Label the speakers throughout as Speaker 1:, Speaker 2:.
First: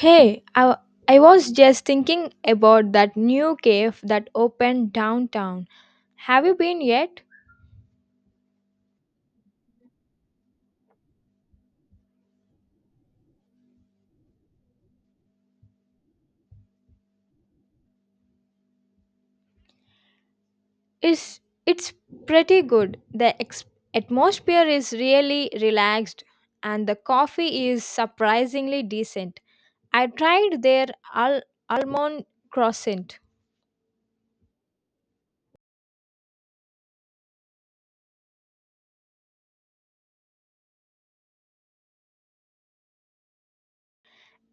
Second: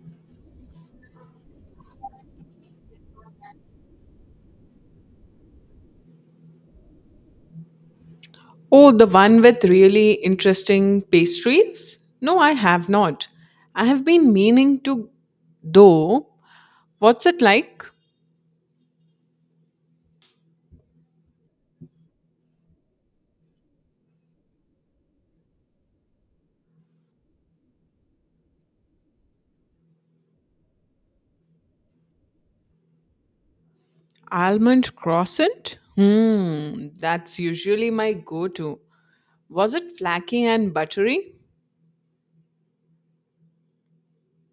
Speaker 1: Hey, I was just thinking about that new cave that opened downtown. Have you been yet?
Speaker 2: Oh, the one with really interesting pastries? No, I have not. I have been meaning to, though. What's it like?
Speaker 1: Is it's pretty good. The atmosphere is really relaxed and the coffee is surprisingly decent. I tried their al- almond croissant.
Speaker 2: Almond croissant? Hmm, that's usually my go to. Was it flaky and buttery?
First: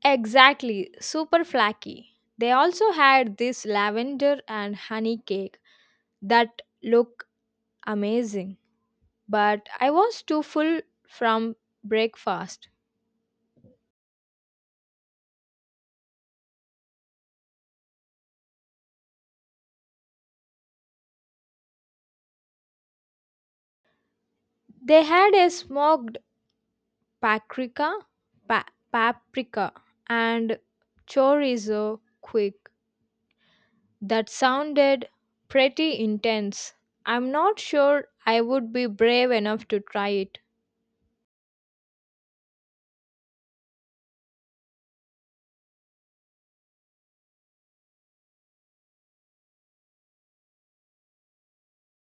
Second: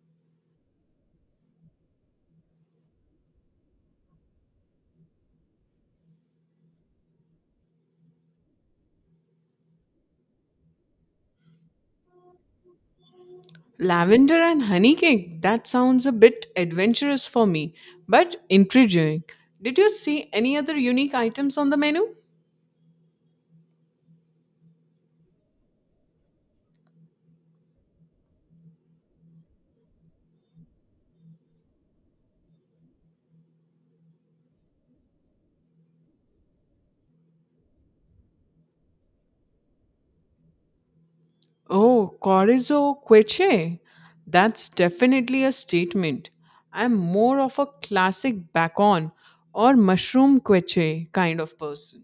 Speaker 1: Exactly, super flaky. They also had this lavender and honey cake that look amazing, but I was too full from breakfast.
Speaker 2: Lavender and honey cake? That sounds a bit adventurous for me, but intriguing. Did you see any other unique items on the menu?
Speaker 1: They had a smoked paprika, pa- paprika and chorizo quick that sounded pretty intense. I'm not sure I would be brave enough to try it.
Speaker 2: Oh, Corizo Queche. That's definitely a statement. I'm more of a classic bacon or mushroom queche kind of person.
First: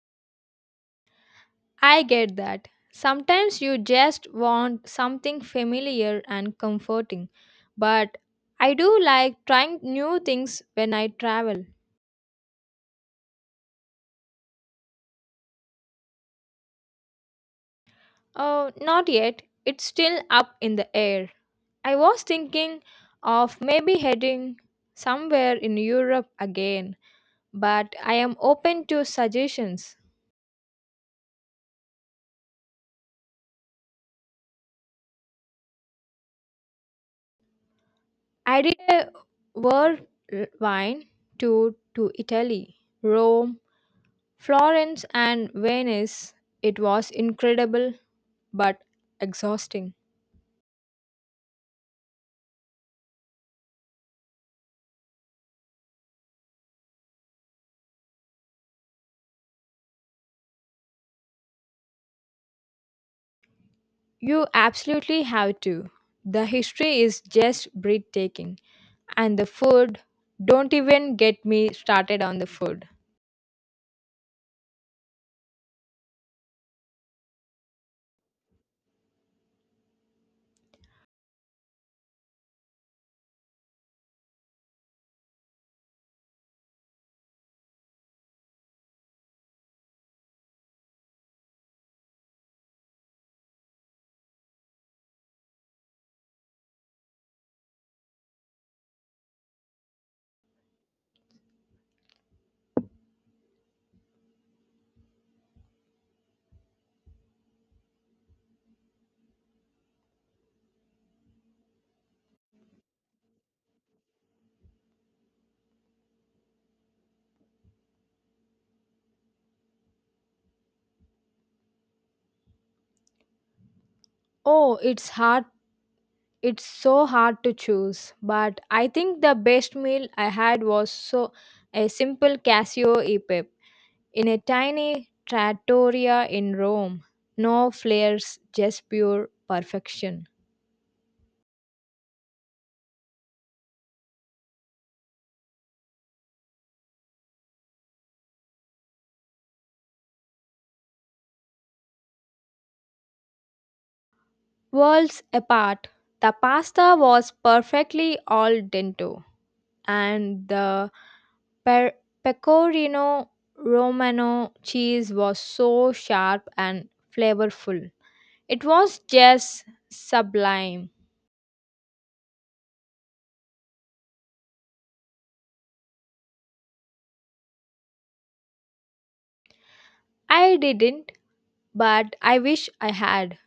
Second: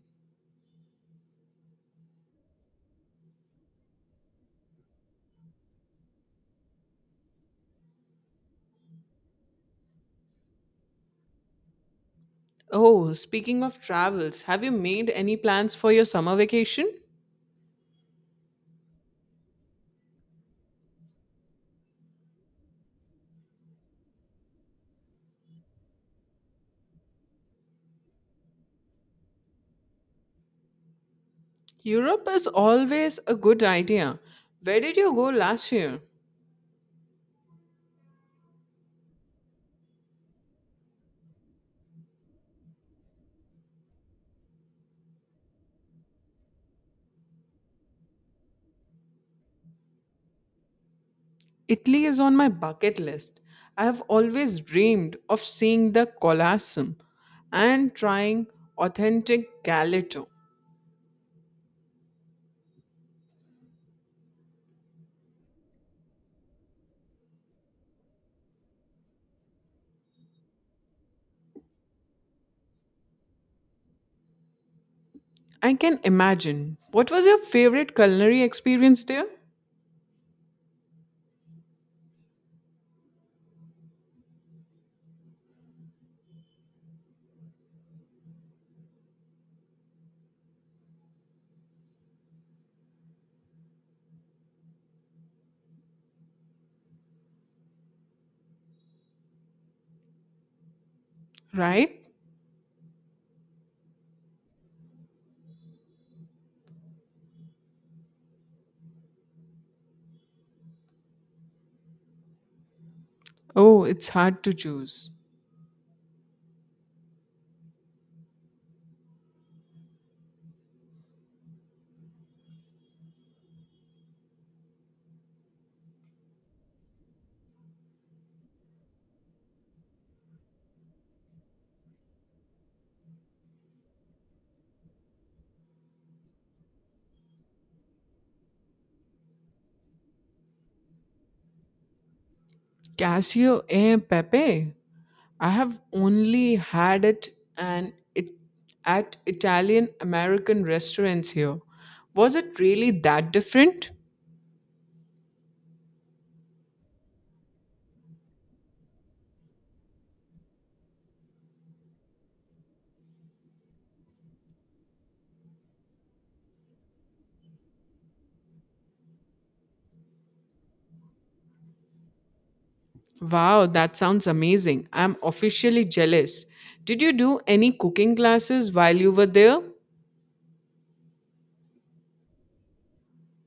Speaker 1: I get that. Sometimes you just want something familiar and comforting, but I do like trying new things when I travel.
Speaker 2: Oh, speaking of travels, have you made any plans for your summer vacation?
Speaker 1: Oh, not yet. It's still up in the air. I was thinking of maybe heading somewhere in Europe again, but I am open to suggestions.
Speaker 2: Europe is always a good idea. Where did you go last year?
Speaker 1: I did a whirlwind tour to Italy, Rome, Florence, and Venice. It was incredible but exhausting.
Speaker 2: Italy is on my bucket list. I have always dreamed of seeing the Colosseum and trying authentic gelato.
Speaker 1: You absolutely have to. The history is just breathtaking. And the food, don't even get me started on the food.
Speaker 2: I can imagine. What was your favorite culinary experience there? Right? Oh, it's hard to choose.
Speaker 1: Oh, it's hard. It's so hard to choose, but I think the best meal I had was so a simple Casio e pepe in a tiny trattoria in Rome. No flares, just pure perfection.
Speaker 2: Casio e Pepe. I have only had it at Italian American restaurants here. Was it really that different?
Speaker 1: Worlds apart, the pasta was perfectly al dente, and the Per- pecorino romano cheese was so sharp and flavorful. It was just sublime.
Speaker 2: Wow, that sounds amazing. I'm officially jealous. Did you do any cooking classes while you were there?
Speaker 1: I didn't, but I wish I had.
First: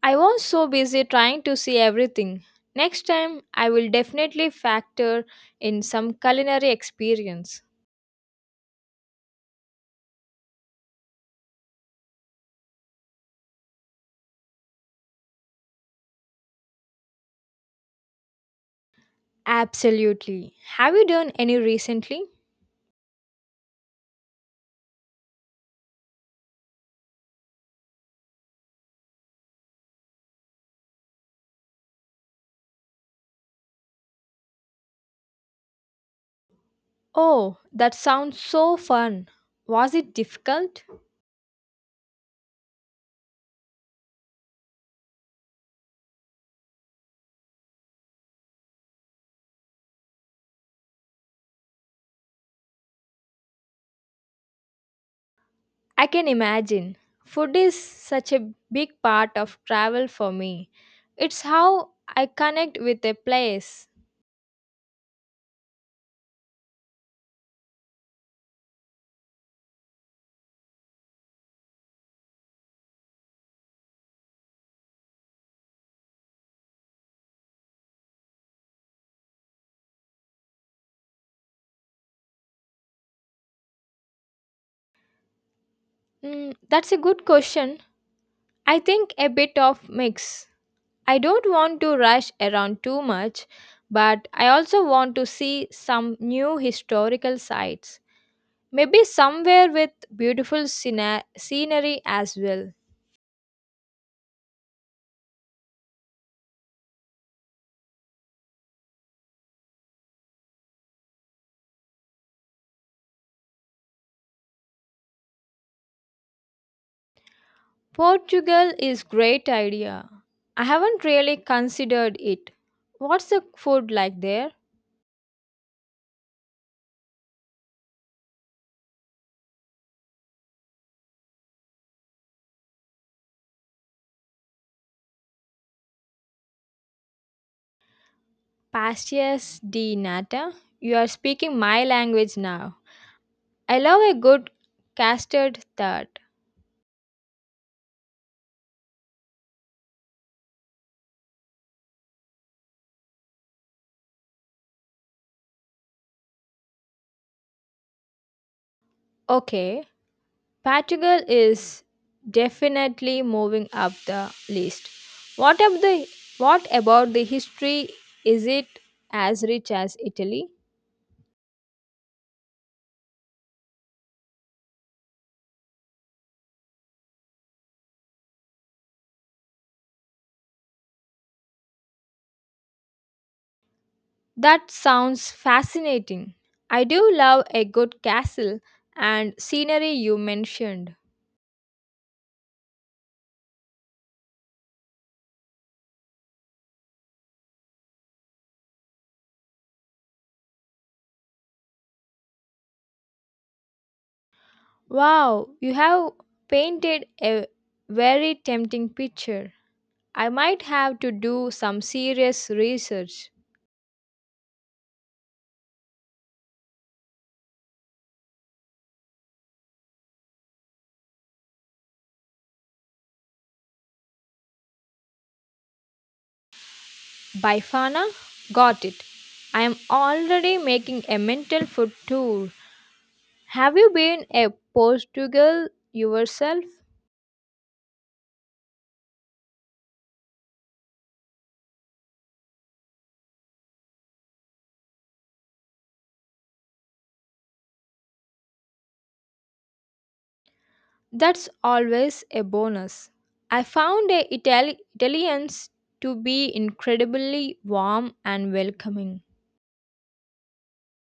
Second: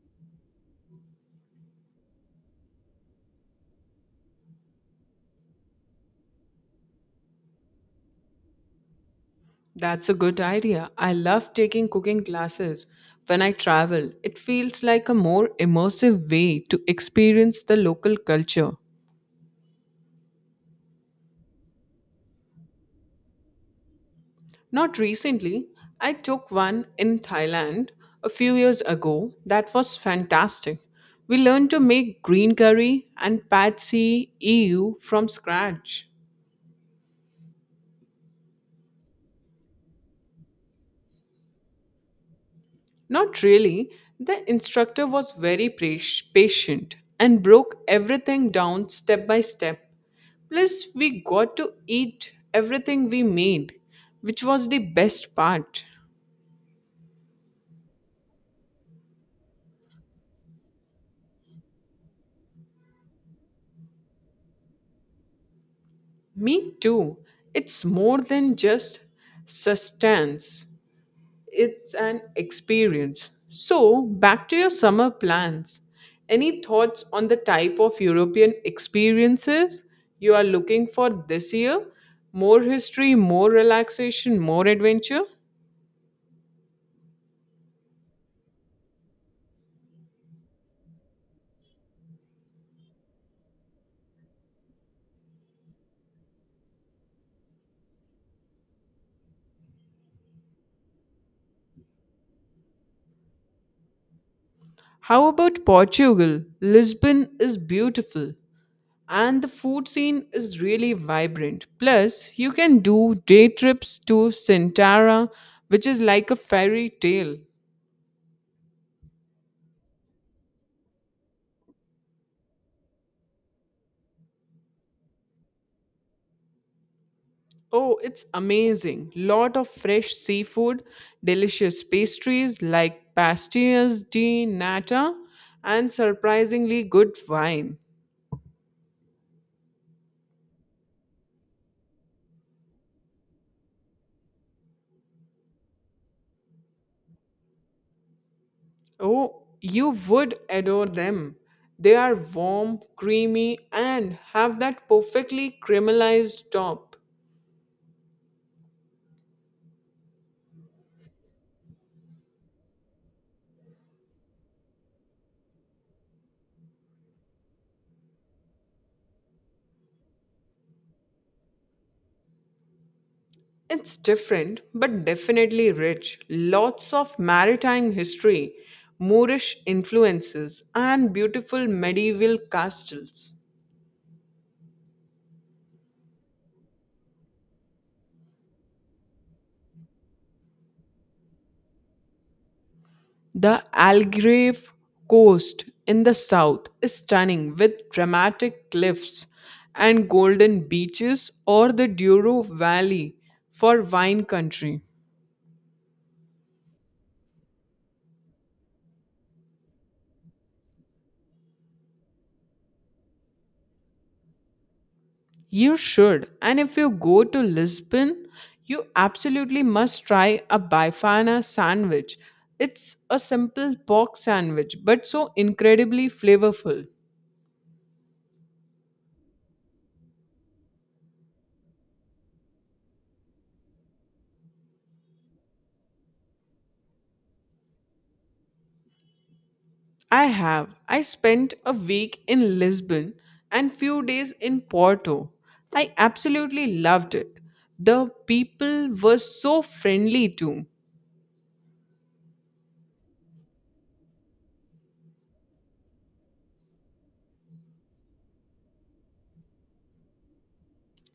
Speaker 1: I was so busy trying to see everything. Next time, I will definitely factor in some culinary experience.
Speaker 2: That's a good idea. I love taking cooking classes when I travel. It feels like a more immersive way to experience the local culture.
Speaker 1: Absolutely. Have you done any recently?
Speaker 2: Not recently, I took one in Thailand a few years ago that was fantastic. We learned to make green curry and patsy ew from scratch.
Speaker 1: Oh, that sounds so fun. Was it difficult?
Speaker 2: Not really. The instructor was very patient and broke everything down step by step. Plus, we got to eat everything we made, which was the best part.
Speaker 1: I can imagine. Food is such a big part of travel for me. It's how I connect with a place.
Speaker 2: Me too. It's more than just sustenance, it's an experience. So, back to your summer plans. Any thoughts on the type of European experiences you are looking for this year? More history, more relaxation, more adventure?
Speaker 1: That's a good question. I think a bit of mix. I don't want to rush around too much, but I also want to see some new historical sites. Maybe somewhere with beautiful scenery as well.
Speaker 2: How about Portugal? Lisbon is beautiful and the food scene is really vibrant. Plus, you can do day trips to Sintra, which is like a fairy tale.
Speaker 1: Portugal is great idea. I haven't really considered it. What's the food like there?
Speaker 2: Oh, it's amazing. Lot of fresh seafood, delicious pastries like pastillas di nata, and surprisingly good wine.
Speaker 1: Pastas de nata. You are speaking my language now. I love a good custard tart.
Speaker 2: Oh, you would adore them. They are warm, creamy, and have that perfectly caramelized top.
Speaker 1: Okay, Portugal is definitely moving up the list. What of the what about the history? Is it as rich as Italy?
Speaker 2: It's different, but definitely rich. Lots of maritime history, Moorish influences, and beautiful medieval castles.
Speaker 1: That sounds fascinating. I do love a good castle and scenery you mentioned.
Speaker 2: The Algarve coast in the south is stunning with dramatic cliffs and golden beaches, or the Douro Valley for wine country.
Speaker 1: Wow, you have painted a very tempting picture. I might have to do some serious research.
Speaker 2: You should, and if you go to Lisbon, you absolutely must try a bifana sandwich. It's a simple pork sandwich, but so incredibly flavorful.
Speaker 1: Bifana? Got it. I am already making a mental food tour. Have you been a Portugal yourself?
Speaker 2: I have. I spent a week in Lisbon and few days in Porto. I absolutely loved it. The people were so friendly too.
Speaker 1: That's always a bonus. I found a Italians to be incredibly warm and welcoming.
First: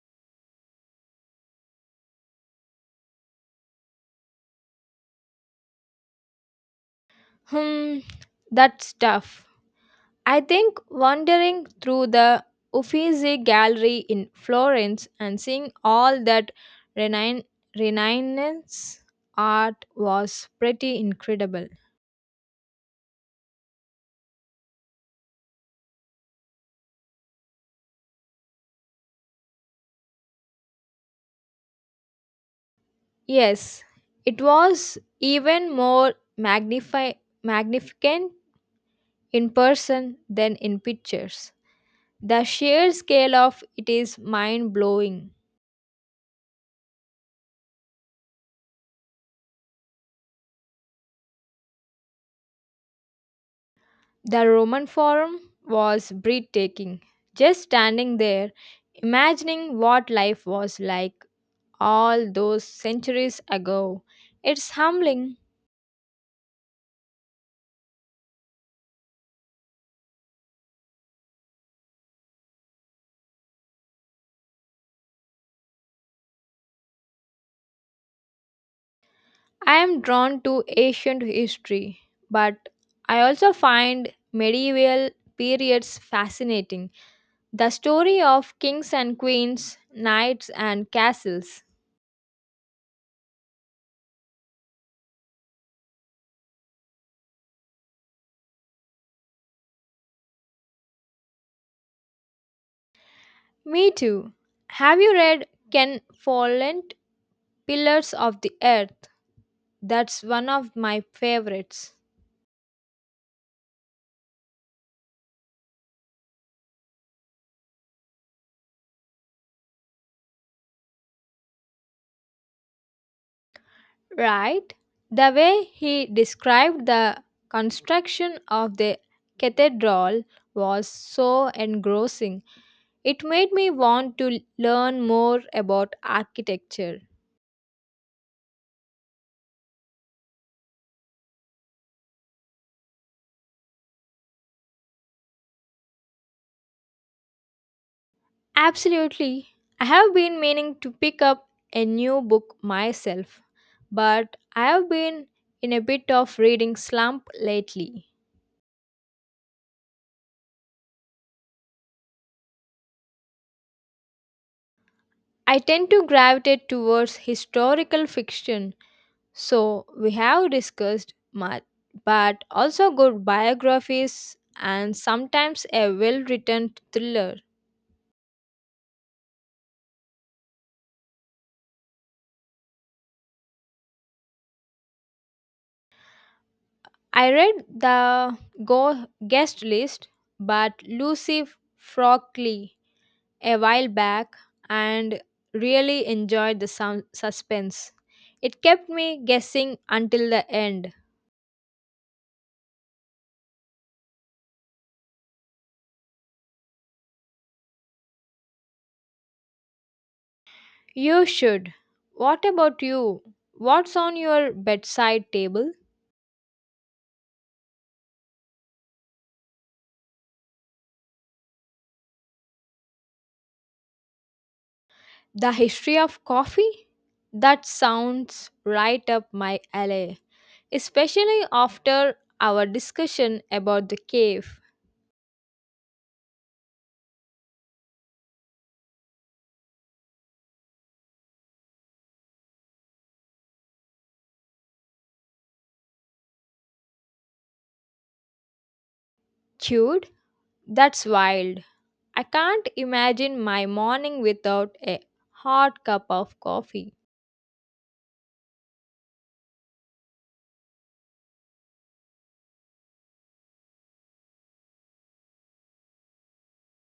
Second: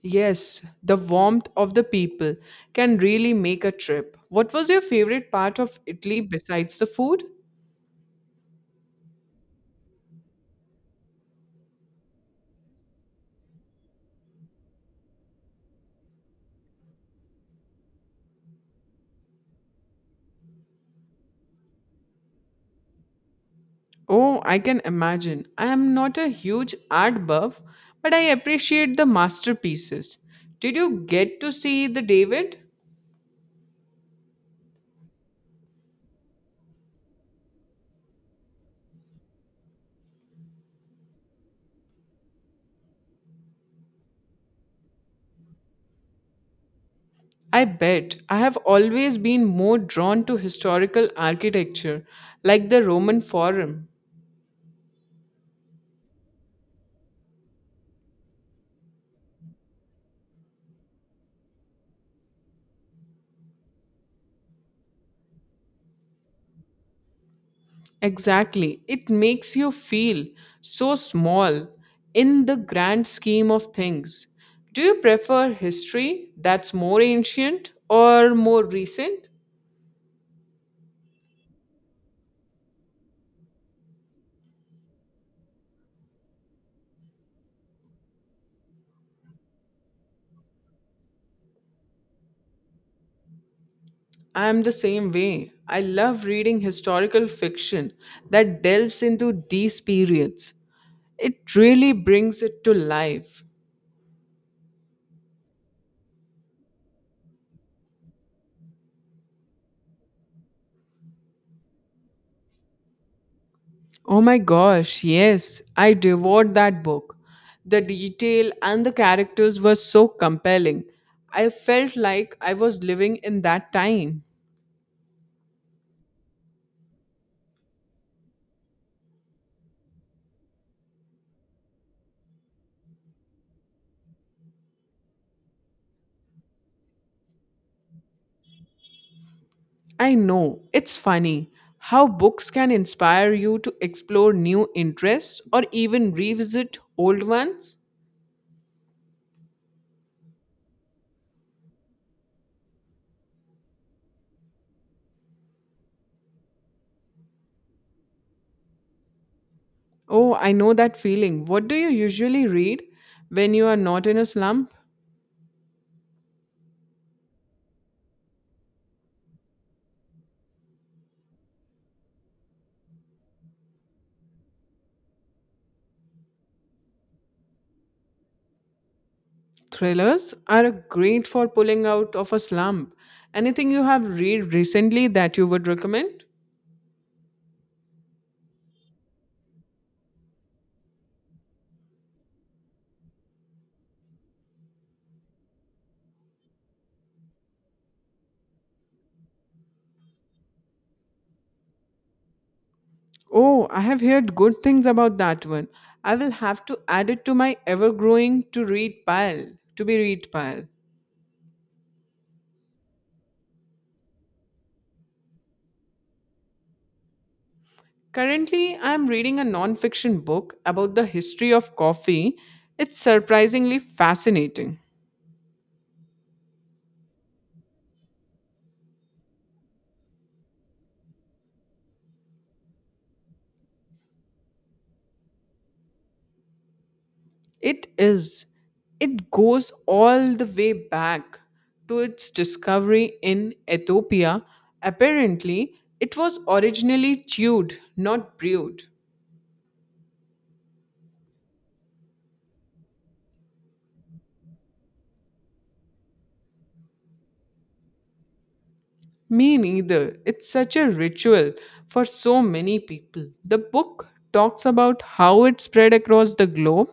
Speaker 2: Yes, the warmth of the people can really make a trip. What was your favorite part of Italy besides the food?
Speaker 1: Hmm, that's tough. I think wandering through the Uffizi Gallery in Florence and seeing all that Renan- Renaissance art was pretty incredible.
Speaker 2: Oh, I can imagine. I am not a huge art buff, but I appreciate the masterpieces. Did you get to see the David?
Speaker 1: Yes, it was even more magnifi- magnificent in person than in pictures. The sheer scale of it is mind blowing.
Speaker 2: I bet. I have always been more drawn to historical architecture, like the Roman Forum.
Speaker 1: The Roman Forum was breathtaking. Just standing there, imagining what life was like all those centuries ago. It's humbling.
Speaker 2: Exactly. It makes you feel so small in the grand scheme of things. Do you prefer history that's more ancient or more recent?
Speaker 1: I am drawn to ancient history, but I also find medieval periods fascinating. The story of kings and queens, knights and castles.
Speaker 2: I am the same way. I love reading historical fiction that delves into these periods. It really brings it to life.
Speaker 1: Me too. Have you read Ken Follett? Pillars of the Earth. That's one of my favorites.
Speaker 2: Oh my gosh, yes, I devoured that book. The detail and the characters were so compelling. I felt like I was living in that time.
Speaker 1: Right? The way he described the construction of the cathedral was so engrossing. It made me want to learn more about architecture.
Speaker 2: I know, it's funny how books can inspire you to explore new interests or even revisit old ones.
Speaker 1: Absolutely. I have been meaning to pick up a new book myself, but I have been in a bit of reading slump lately.
Speaker 2: Oh, I know that feeling. What do you usually read when you are not in a slump?
Speaker 1: I tend to gravitate towards historical fiction, so we have discussed much, but also good biographies and sometimes a well written thriller.
Speaker 2: Thrillers are great for pulling out of a slump. Anything you have read recently that you would recommend?
Speaker 1: I read the guest list, but Lucy Frockley a while back and really enjoyed the suspense. It kept me guessing until the end.
Speaker 2: Oh, I have heard good things about that one. I will have to add it to my ever growing to read pile. To be read pile.
Speaker 1: You should. What about you? What's on your bedside table?
Speaker 2: Currently, I am reading a non fiction book about the history of coffee. It's surprisingly fascinating.
Speaker 1: The history of coffee? That sounds right up my alley, especially after our discussion about the cave.
Speaker 2: It is. It goes all the way back to its discovery in Ethiopia. Apparently, it was originally chewed, not brewed.
Speaker 1: Dude, that's wild. I can't imagine my morning without a hot cup of coffee.
Speaker 2: Me neither. It's such a ritual for so many people. The book talks about how it spread across the globe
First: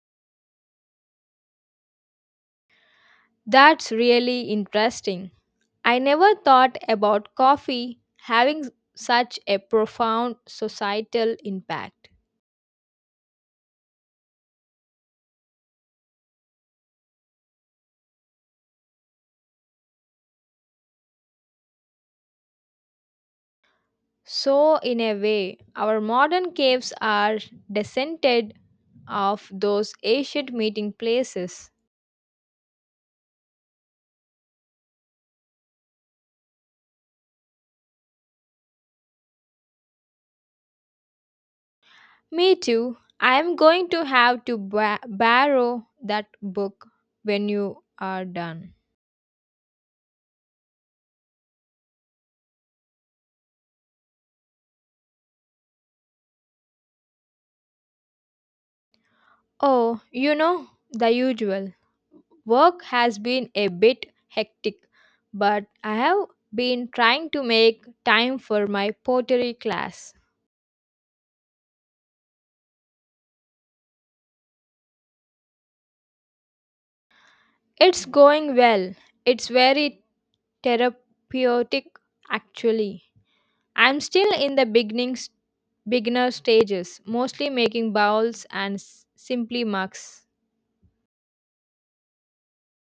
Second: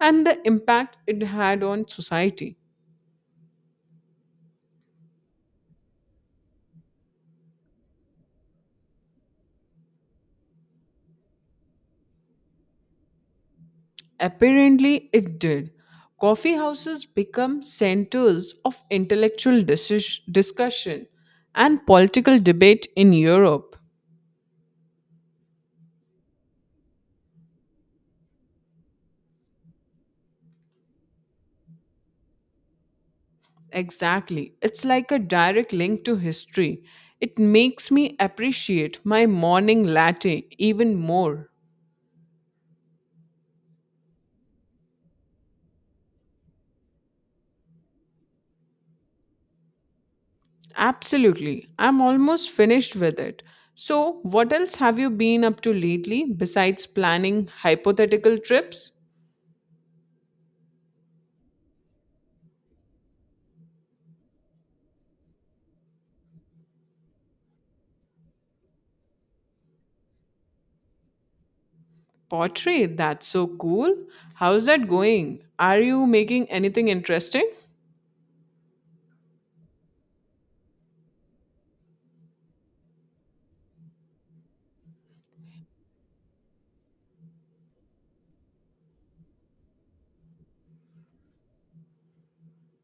Speaker 2: and the impact it had on society.
Speaker 1: That's really interesting. I never thought about coffee having such a profound societal impact.
Speaker 2: Apparently, it did. Coffee houses become centers of intellectual discussion and political debate in Europe.
Speaker 1: So, in a way, our modern caves are descended of those ancient meeting places.
Speaker 2: Exactly. It's like a direct link to history. It makes me appreciate my morning latte even more.
Speaker 1: Me too. I am going to have to borrow that book when you are done.
Speaker 2: Absolutely. I'm almost finished with it. So, what else have you been up to lately besides planning hypothetical trips?
Speaker 1: Oh, you know, the usual. Work has been a bit hectic, but I have been trying to make time for my pottery class.
Speaker 2: Portrait, that's so cool. How's that going? Are you making anything interesting?
Speaker 1: It's going well. It's very therapeutic actually. I'm still in the beginning beginner stages, mostly making bowls and simply mugs.